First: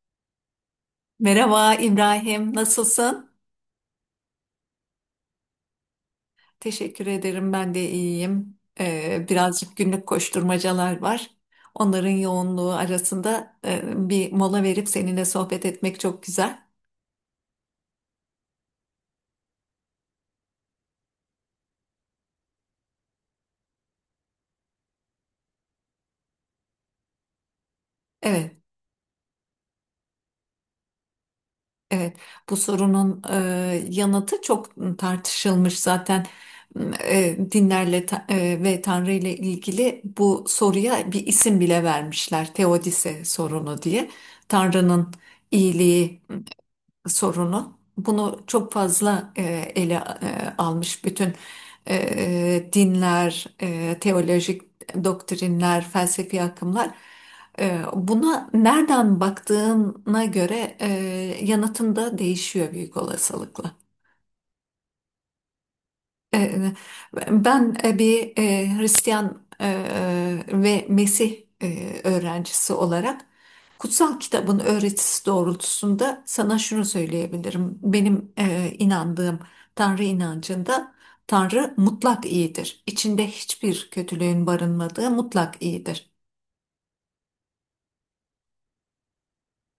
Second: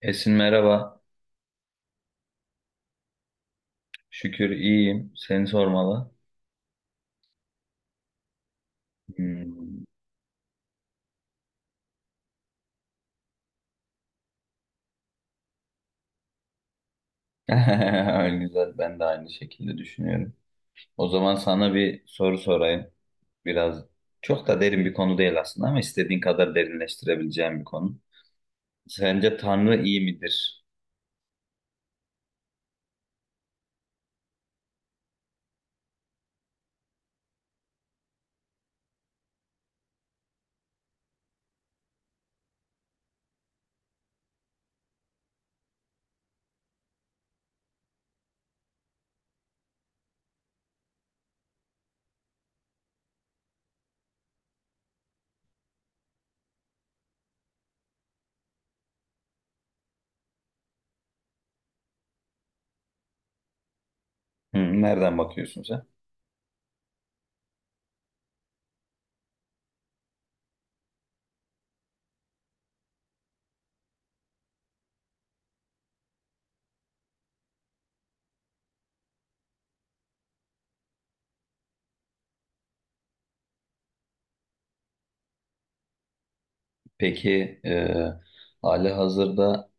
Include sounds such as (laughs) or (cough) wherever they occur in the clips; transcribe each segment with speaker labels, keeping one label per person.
Speaker 1: Esin, merhaba.
Speaker 2: Merhaba İbrahim, nasılsın?
Speaker 1: Şükür iyiyim. Seni sormalı.
Speaker 2: Teşekkür ederim, ben de iyiyim. Birazcık
Speaker 1: Hmm.
Speaker 2: günlük koşturmacalar var. Onların yoğunluğu arasında bir mola verip seninle sohbet etmek çok güzel.
Speaker 1: (laughs) Güzel. Ben de aynı şekilde düşünüyorum. O zaman sana bir soru sorayım. Biraz çok da derin bir konu değil aslında ama istediğin kadar derinleştirebileceğim bir konu.
Speaker 2: Evet,
Speaker 1: Sence Tanrı iyi midir?
Speaker 2: evet. Bu sorunun yanıtı çok tartışılmış zaten. Dinlerle ve Tanrı ile ilgili bu soruya bir isim bile vermişler. Teodise sorunu diye. Tanrı'nın iyiliği sorunu. Bunu çok fazla ele almış bütün dinler, teolojik doktrinler, felsefi akımlar. Buna nereden baktığına göre yanıtın da değişiyor büyük olasılıkla.
Speaker 1: Nereden bakıyorsun sen?
Speaker 2: E, Ben bir Hristiyan ve Mesih öğrencisi olarak kutsal kitabın öğretisi doğrultusunda sana şunu söyleyebilirim. Benim inandığım Tanrı inancında Tanrı mutlak iyidir. İçinde hiçbir kötülüğün barınmadığı mutlak iyidir.
Speaker 1: Peki hali hazırda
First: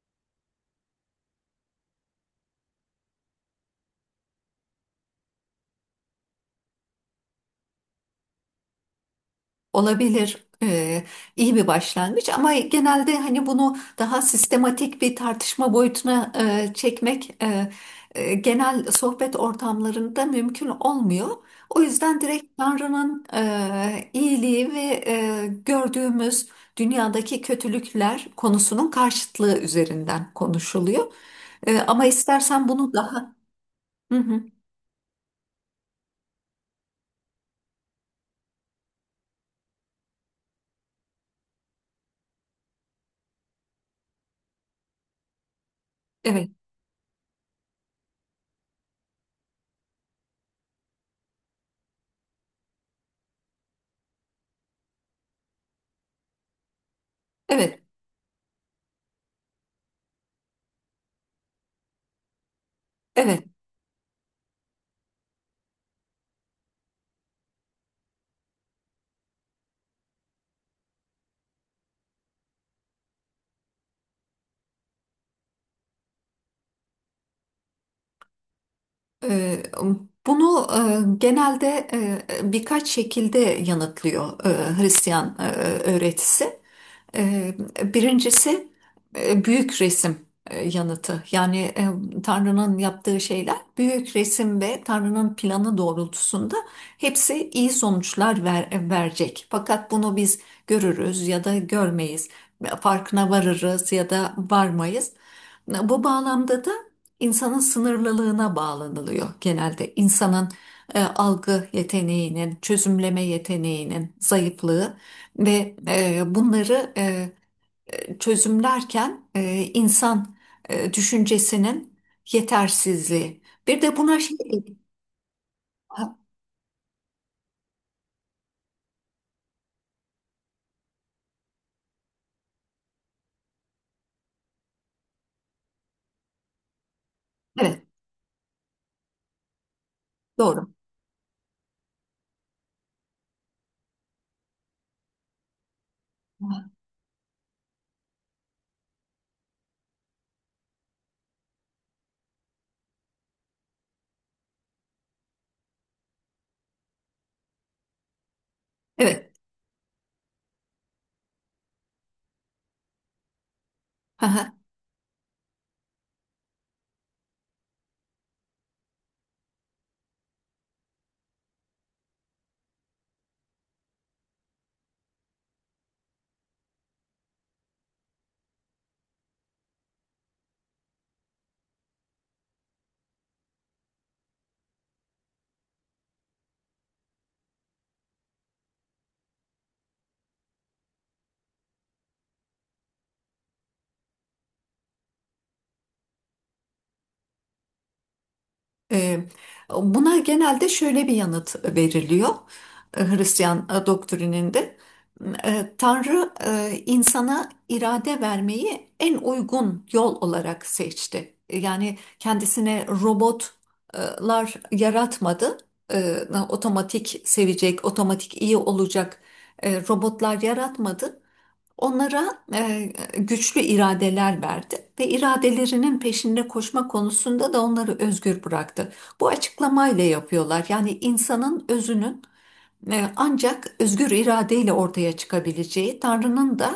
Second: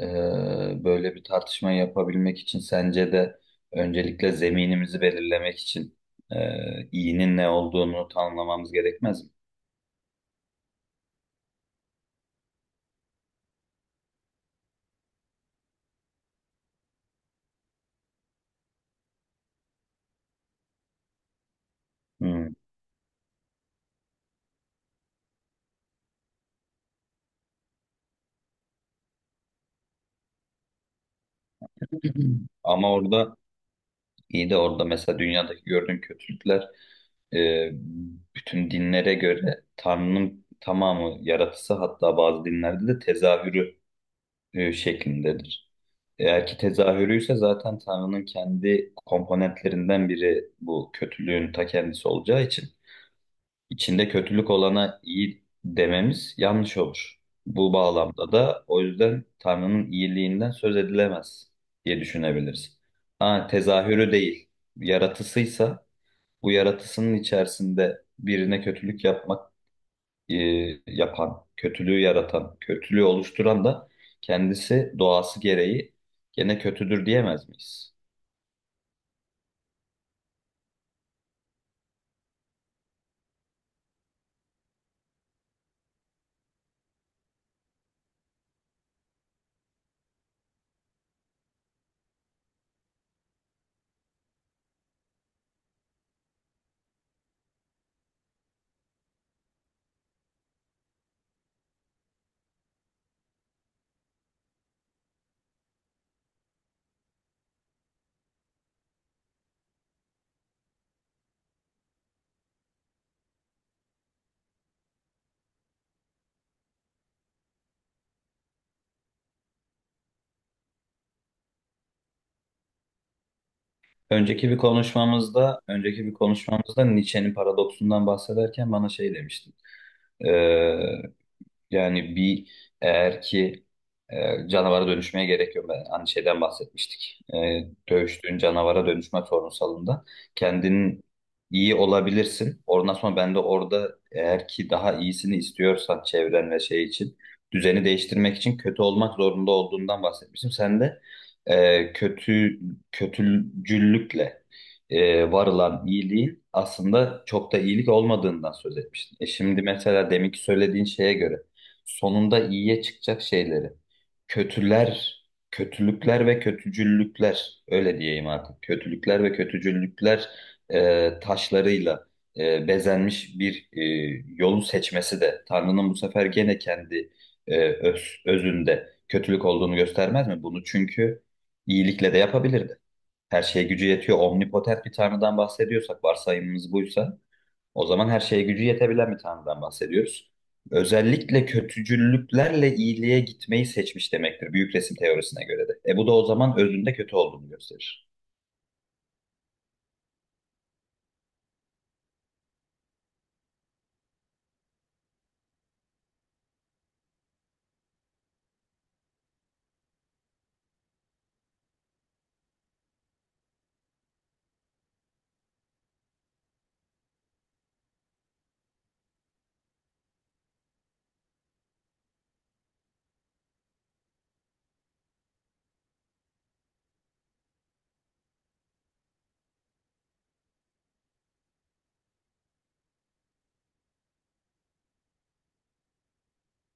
Speaker 1: e, böyle bir tartışma yapabilmek için sence de öncelikle zeminimizi belirlemek için iyinin ne olduğunu tanımlamamız gerekmez mi?
Speaker 2: Olabilir. Ee, iyi bir başlangıç ama genelde hani bunu daha sistematik bir tartışma boyutuna çekmek genel sohbet ortamlarında mümkün olmuyor. O yüzden
Speaker 1: Hmm.
Speaker 2: direkt Tanrı'nın iyiliği ve gördüğümüz dünyadaki kötülükler konusunun karşıtlığı üzerinden konuşuluyor. Ama
Speaker 1: (clears throat)
Speaker 2: istersen bunu
Speaker 1: Ama
Speaker 2: daha.
Speaker 1: orada
Speaker 2: Hı hı,
Speaker 1: iyi de orada mesela dünyadaki gördüğün kötülükler e, bütün dinlere göre Tanrı'nın tamamı yaratısı, hatta bazı dinlerde de tezahürü şeklindedir. Eğer
Speaker 2: evet,
Speaker 1: ki tezahürüyse, zaten Tanrı'nın kendi komponentlerinden biri bu kötülüğün ta kendisi olacağı için içinde kötülük olana iyi dememiz yanlış olur. Bu
Speaker 2: evet,
Speaker 1: bağlamda da o yüzden Tanrı'nın iyiliğinden söz edilemez diye düşünebiliriz. Ha,
Speaker 2: evet.
Speaker 1: tezahürü değil, yaratısıysa, bu yaratısının içerisinde birine kötülük yapmak, e, yapan, kötülüğü yaratan, kötülüğü oluşturan da kendisi, doğası gereği gene kötüdür diyemez miyiz?
Speaker 2: Ee, Bunu genelde birkaç şekilde yanıtlıyor Hristiyan öğretisi. Ee, Birincisi büyük resim yanıtı. Yani Tanrı'nın yaptığı şeyler büyük resim ve Tanrı'nın planı doğrultusunda hepsi iyi sonuçlar verecek. Fakat bunu biz görürüz ya da görmeyiz. Farkına varırız ya da varmayız. Bu bağlamda da insanın sınırlılığına bağlanılıyor genelde. İnsanın algı yeteneğinin, çözümleme yeteneğinin zayıflığı ve bunları çözümlerken insan düşüncesinin yetersizliği. Bir de buna şey.
Speaker 1: Önceki bir konuşmamızda, önceki
Speaker 2: Ha,
Speaker 1: bir konuşmamızda Nietzsche'nin paradoksundan bahsederken bana şey demiştin. Yani eğer ki canavara dönüşmeye gerek yok. Ben hani şeyden bahsetmiştik.
Speaker 2: evet,
Speaker 1: Dövüştüğün canavara dönüşme sorunsalında
Speaker 2: doğru.
Speaker 1: kendin iyi olabilirsin. Ondan sonra ben de orada, eğer ki daha iyisini istiyorsan çevren ve şey için, düzeni değiştirmek için kötü olmak zorunda olduğundan bahsetmiştim. Sen de e, kötü kötücüllükle varılan iyiliğin aslında çok da iyilik olmadığından söz etmiştin.
Speaker 2: Evet.
Speaker 1: Şimdi mesela deminki söylediğin şeye göre sonunda iyiye çıkacak şeyleri.
Speaker 2: (laughs)
Speaker 1: Kötüler, kötülükler ve kötücüllükler, öyle diyeyim artık. Kötülükler ve kötücüllükler taşlarıyla bezenmiş bir yolu seçmesi de Tanrı'nın, bu sefer gene kendi özünde kötülük olduğunu göstermez mi? Bunu çünkü iyilikle de yapabilirdi. Her şeye gücü yetiyor. Omnipotent bir Tanrı'dan bahsediyorsak, varsayımımız buysa, o zaman her şeye gücü yetebilen bir tanrıdan bahsediyoruz. Özellikle kötücüllüklerle iyiliğe gitmeyi seçmiş demektir büyük resim teorisine göre de. Bu da o zaman özünde kötü olduğunu gösterir.
Speaker 2: E, Buna genelde şöyle bir yanıt veriliyor Hristiyan doktrininde. Tanrı insana irade vermeyi en uygun yol olarak seçti. Yani kendisine robotlar yaratmadı. E, Otomatik sevecek, otomatik iyi olacak robotlar yaratmadı. Onlara güçlü iradeler verdi ve iradelerinin peşinde koşma konusunda da onları özgür bıraktı. Bu açıklamayla yapıyorlar. Yani insanın özünün ancak özgür iradeyle ortaya çıkabileceği, Tanrı'nın da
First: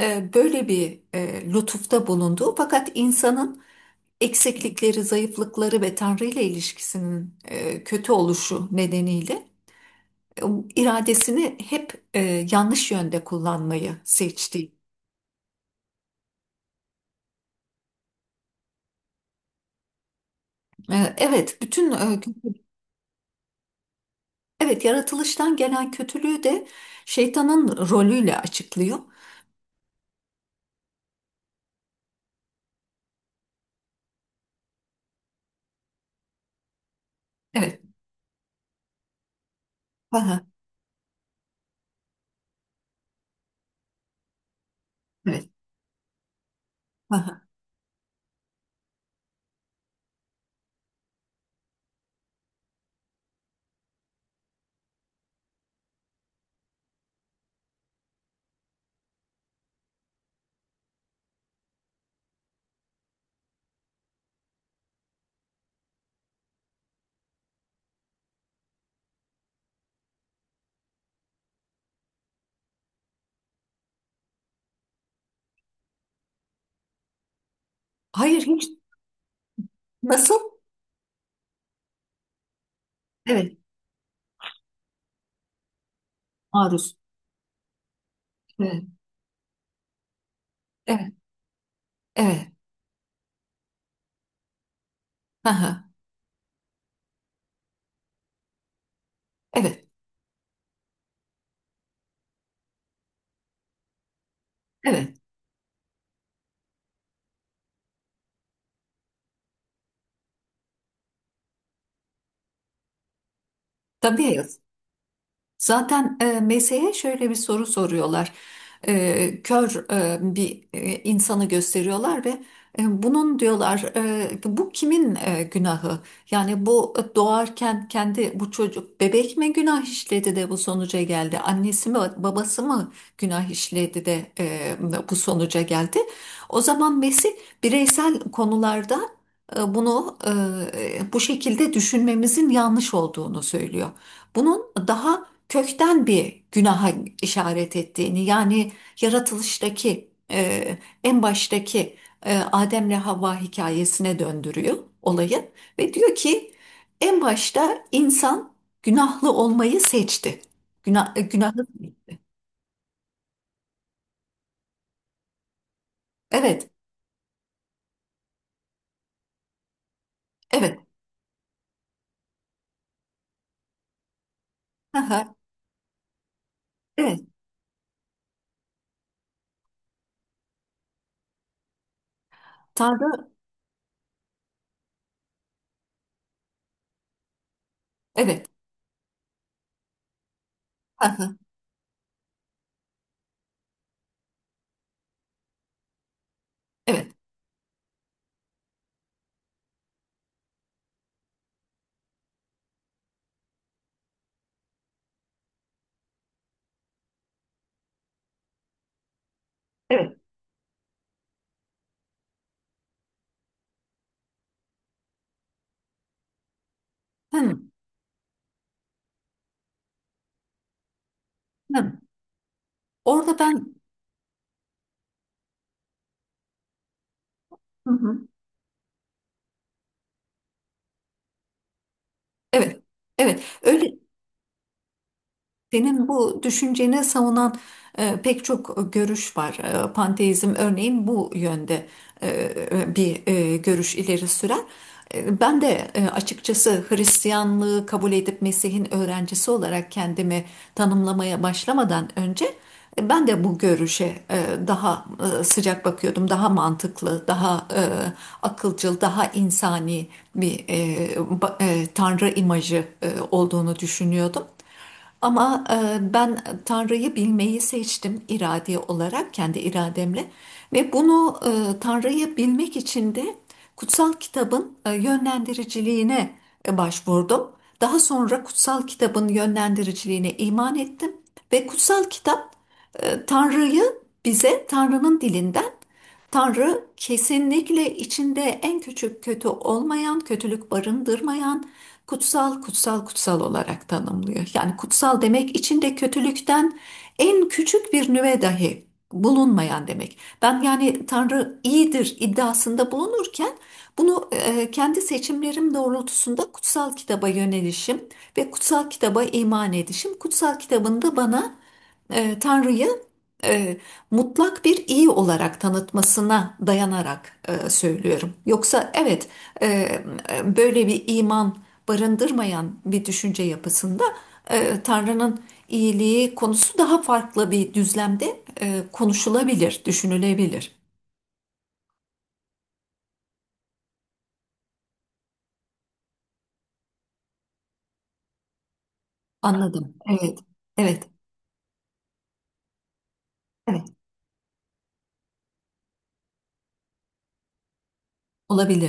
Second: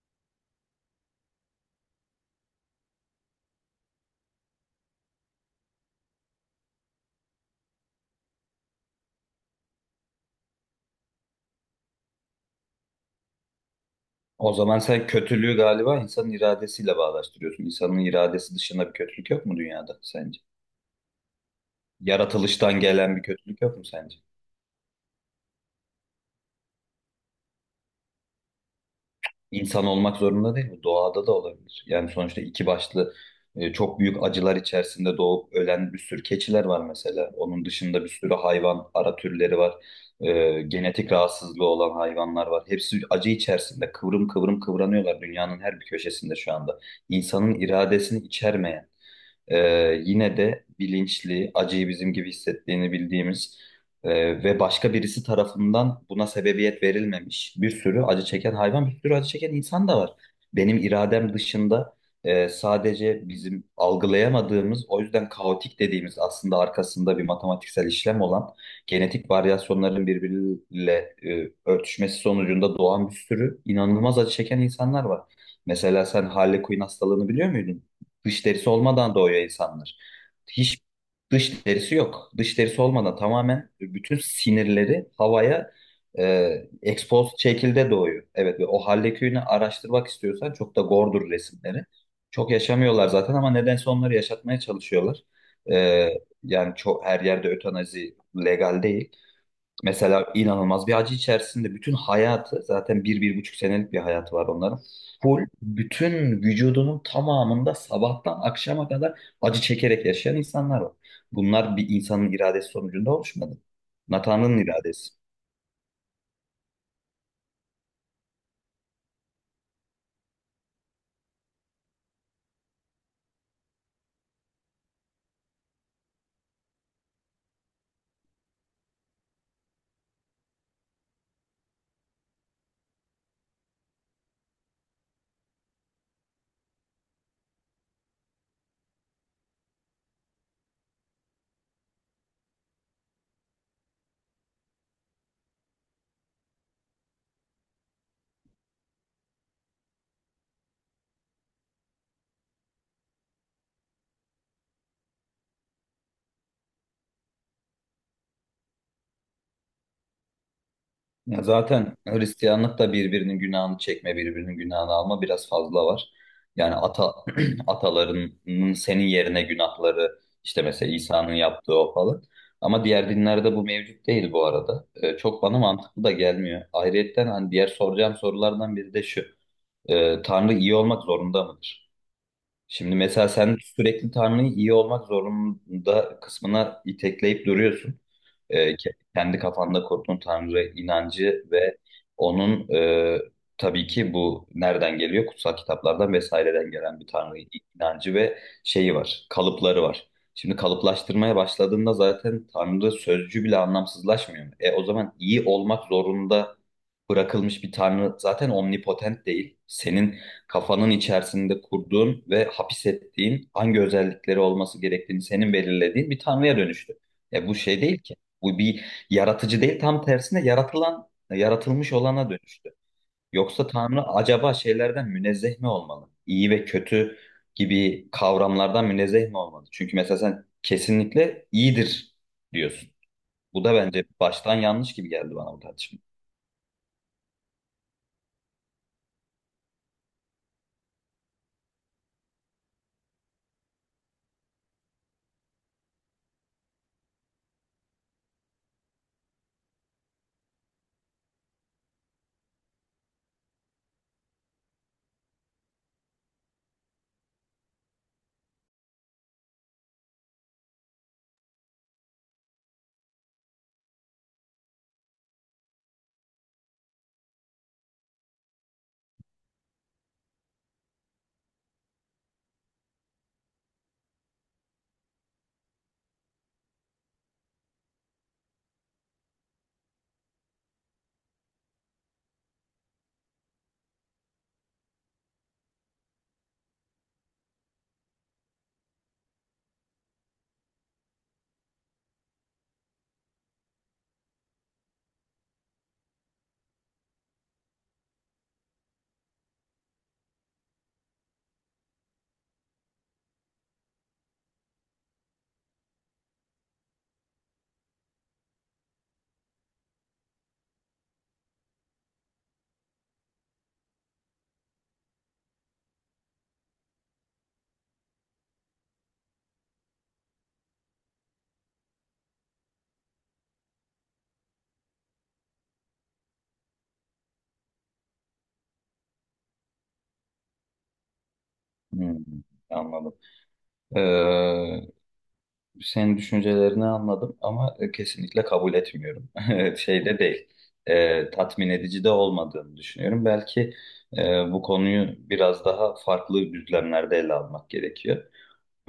Speaker 2: böyle bir lütufta bulunduğu fakat insanın eksiklikleri, zayıflıkları ve Tanrı ile ilişkisinin kötü oluşu nedeniyle e, iradesini hep yanlış yönde kullanmayı
Speaker 1: O
Speaker 2: seçti.
Speaker 1: zaman sen kötülüğü galiba insanın iradesiyle bağdaştırıyorsun. İnsanın iradesi dışında bir kötülük yok mu dünyada sence?
Speaker 2: Evet, bütün. e, kötü-
Speaker 1: Yaratılıştan gelen bir kötülük yok mu sence?
Speaker 2: evet yaratılıştan gelen kötülüğü de şeytanın rolüyle açıklıyor.
Speaker 1: İnsan olmak zorunda değil bu. Doğada da olabilir. Yani sonuçta iki başlı, çok büyük acılar içerisinde doğup ölen bir sürü keçiler var mesela. Onun
Speaker 2: Evet.
Speaker 1: dışında bir sürü hayvan, ara türleri var.
Speaker 2: Aha,
Speaker 1: Genetik rahatsızlığı olan hayvanlar var. Hepsi acı içerisinde kıvrım kıvrım kıvranıyorlar
Speaker 2: evet.
Speaker 1: dünyanın her bir köşesinde şu anda.
Speaker 2: Aha.
Speaker 1: İnsanın iradesini içermeyen, e, yine de bilinçli, acıyı bizim gibi hissettiğini bildiğimiz, ve başka birisi tarafından buna sebebiyet verilmemiş bir sürü acı çeken hayvan, bir sürü acı çeken insan da var. Benim iradem dışında, sadece bizim algılayamadığımız, o yüzden kaotik dediğimiz, aslında arkasında bir matematiksel işlem olan genetik varyasyonların birbiriyle örtüşmesi sonucunda doğan bir sürü inanılmaz acı çeken insanlar var. Mesela sen Harley Quinn hastalığını biliyor muydun?
Speaker 2: Hayır,
Speaker 1: Dış
Speaker 2: hiç.
Speaker 1: derisi olmadan doğuyor insanlar.
Speaker 2: Nasıl?
Speaker 1: Hiç dış derisi yok. Dış derisi olmadan,
Speaker 2: Evet.
Speaker 1: tamamen bütün sinirleri havaya
Speaker 2: Maruz.
Speaker 1: expose şekilde doğuyor. Evet, ve o
Speaker 2: Evet.
Speaker 1: Hallekühn'i araştırmak istiyorsan çok da
Speaker 2: Evet.
Speaker 1: gordur resimleri. Çok
Speaker 2: Evet.
Speaker 1: yaşamıyorlar zaten, ama nedense onları yaşatmaya çalışıyorlar.
Speaker 2: Aha,
Speaker 1: E, Yani çok her yerde ötanazi legal değil.
Speaker 2: evet.
Speaker 1: Mesela inanılmaz bir acı içerisinde bütün hayatı, zaten bir, bir buçuk senelik bir hayatı var onların.
Speaker 2: Evet.
Speaker 1: Full bütün vücudunun tamamında sabahtan akşama kadar acı çekerek yaşayan insanlar var. Bunlar bir insanın iradesi sonucunda oluşmadı.
Speaker 2: Tabii.
Speaker 1: Tanrı'nın iradesi.
Speaker 2: Zaten meseye şöyle bir soru soruyorlar. Kör bir insanı gösteriyorlar ve bunun diyorlar bu kimin günahı? Yani bu doğarken kendi bu çocuk bebek mi günah işledi de bu sonuca geldi? Annesi mi babası mı günah işledi de bu sonuca geldi? O zaman Mesih bireysel konularda bunu bu şekilde düşünmemizin yanlış olduğunu söylüyor. Bunun daha kökten bir günaha işaret ettiğini yani yaratılıştaki en baştaki Adem'le Havva hikayesine döndürüyor olayı ve diyor ki en başta insan günahlı olmayı seçti. Günah,
Speaker 1: Ya
Speaker 2: günahlı.
Speaker 1: zaten Hristiyanlık da birbirinin günahını çekme, birbirinin günahını alma biraz fazla var.
Speaker 2: Evet,
Speaker 1: Yani (clears throat) atalarının senin yerine günahları, işte
Speaker 2: evet.
Speaker 1: mesela İsa'nın yaptığı o falan. Ama diğer dinlerde bu mevcut değil bu arada.
Speaker 2: Aha,
Speaker 1: Çok bana mantıklı da gelmiyor.
Speaker 2: evet.
Speaker 1: Ayrıyetten hani diğer soracağım sorulardan biri de şu: Tanrı iyi olmak zorunda mıdır? Şimdi mesela
Speaker 2: Tanrı.
Speaker 1: sen sürekli Tanrı'yı iyi olmak zorunda kısmına itekleyip duruyorsun.
Speaker 2: Evet.
Speaker 1: Kendi kafanda kurduğun Tanrı
Speaker 2: Aha,
Speaker 1: inancı ve onun, tabii ki bu nereden geliyor? Kutsal kitaplardan vesaireden gelen bir
Speaker 2: evet,
Speaker 1: Tanrı inancı ve şeyi var, kalıpları var. Şimdi kalıplaştırmaya başladığında zaten Tanrı sözcüğü bile anlamsızlaşmıyor. O zaman iyi olmak zorunda bırakılmış bir Tanrı zaten omnipotent değil. Senin
Speaker 2: evet.
Speaker 1: kafanın içerisinde kurduğun ve hapis ettiğin, hangi özellikleri olması gerektiğini senin belirlediğin bir tanrıya dönüştü. Ya bu
Speaker 2: Hı,
Speaker 1: şey değil ki. Bu bir yaratıcı değil, tam tersine yaratılan,
Speaker 2: hı.
Speaker 1: yaratılmış olana dönüştü.
Speaker 2: Orada
Speaker 1: Yoksa
Speaker 2: ben.
Speaker 1: tanrı acaba şeylerden münezzeh mi olmalı? İyi ve kötü
Speaker 2: Hı
Speaker 1: gibi
Speaker 2: hı,
Speaker 1: kavramlardan münezzeh mi olmalı? Çünkü mesela sen kesinlikle iyidir
Speaker 2: evet,
Speaker 1: diyorsun.
Speaker 2: evet
Speaker 1: Bu da
Speaker 2: öyle.
Speaker 1: bence baştan yanlış gibi geldi bana, bu tartışma.
Speaker 2: Senin bu düşünceni savunan pek çok görüş var. Panteizm örneğin bu yönde bir görüş ileri sürer. Ben de açıkçası Hristiyanlığı kabul edip Mesih'in öğrencisi olarak kendimi tanımlamaya başlamadan önce ben de bu görüşe e, daha sıcak bakıyordum. Daha mantıklı, daha akılcıl, daha insani bir tanrı imajı olduğunu düşünüyordum. Ama ben Tanrı'yı bilmeyi seçtim irade olarak, kendi irademle. Ve bunu Tanrı'yı bilmek için de kutsal kitabın yönlendiriciliğine başvurdum. Daha sonra kutsal kitabın yönlendiriciliğine iman ettim. Ve kutsal kitap Tanrı'yı bize Tanrı'nın dilinden Tanrı kesinlikle içinde en küçük kötü olmayan, kötülük barındırmayan, kutsal kutsal kutsal olarak tanımlıyor. Yani kutsal demek içinde kötülükten en küçük bir nüve dahi bulunmayan demek. Ben yani Tanrı iyidir iddiasında bulunurken bunu kendi seçimlerim doğrultusunda kutsal kitaba yönelişim ve kutsal kitaba iman edişim, kutsal kitabın da bana Tanrı'yı e, mutlak bir iyi olarak tanıtmasına dayanarak söylüyorum. Yoksa evet, e, böyle bir iman barındırmayan bir düşünce yapısında Tanrı'nın iyiliği konusu daha farklı bir düzlemde konuşulabilir, düşünülebilir.
Speaker 1: Hmm, Anladım. Ee, Senin düşüncelerini anladım ama kesinlikle kabul etmiyorum. (laughs)
Speaker 2: Anladım.
Speaker 1: Şeyde
Speaker 2: Evet,
Speaker 1: değil,
Speaker 2: evet,
Speaker 1: tatmin edici de olmadığını düşünüyorum. Belki
Speaker 2: evet,
Speaker 1: bu konuyu biraz daha farklı düzlemlerde ele almak gerekiyor.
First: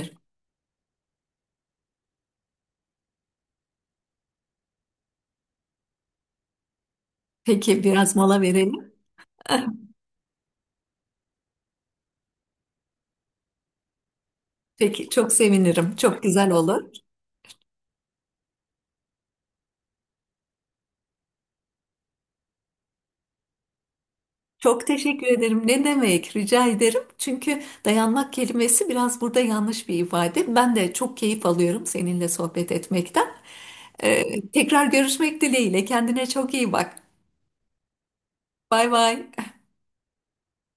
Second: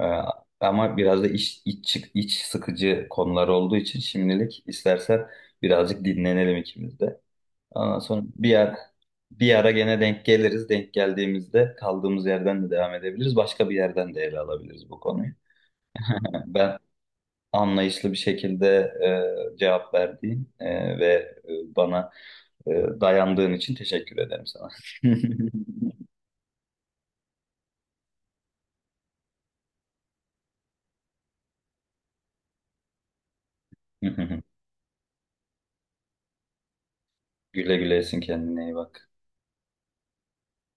Speaker 1: E, Ama biraz da iç sıkıcı konular olduğu için şimdilik istersen birazcık dinlenelim ikimiz de.
Speaker 2: Peki
Speaker 1: Ondan
Speaker 2: biraz
Speaker 1: sonra
Speaker 2: mola
Speaker 1: bir ara,
Speaker 2: verelim.
Speaker 1: bir ara
Speaker 2: (laughs)
Speaker 1: gene denk geliriz. Denk geldiğimizde kaldığımız yerden de devam edebiliriz. Başka bir yerden de ele alabiliriz bu
Speaker 2: Peki
Speaker 1: konuyu.
Speaker 2: çok sevinirim. Çok güzel
Speaker 1: Ben,
Speaker 2: olur.
Speaker 1: anlayışlı bir şekilde cevap verdiğin bana e, dayandığın için teşekkür ederim sana.
Speaker 2: Çok teşekkür
Speaker 1: (laughs)
Speaker 2: ederim. Ne demek? Rica ederim. Çünkü dayanmak kelimesi biraz burada yanlış bir ifade. Ben de çok keyif alıyorum seninle sohbet etmekten. Tekrar görüşmek dileğiyle. Kendine çok iyi bak.
Speaker 1: Güle güle, Esin, kendine iyi
Speaker 2: Bay
Speaker 1: bak.
Speaker 2: bay.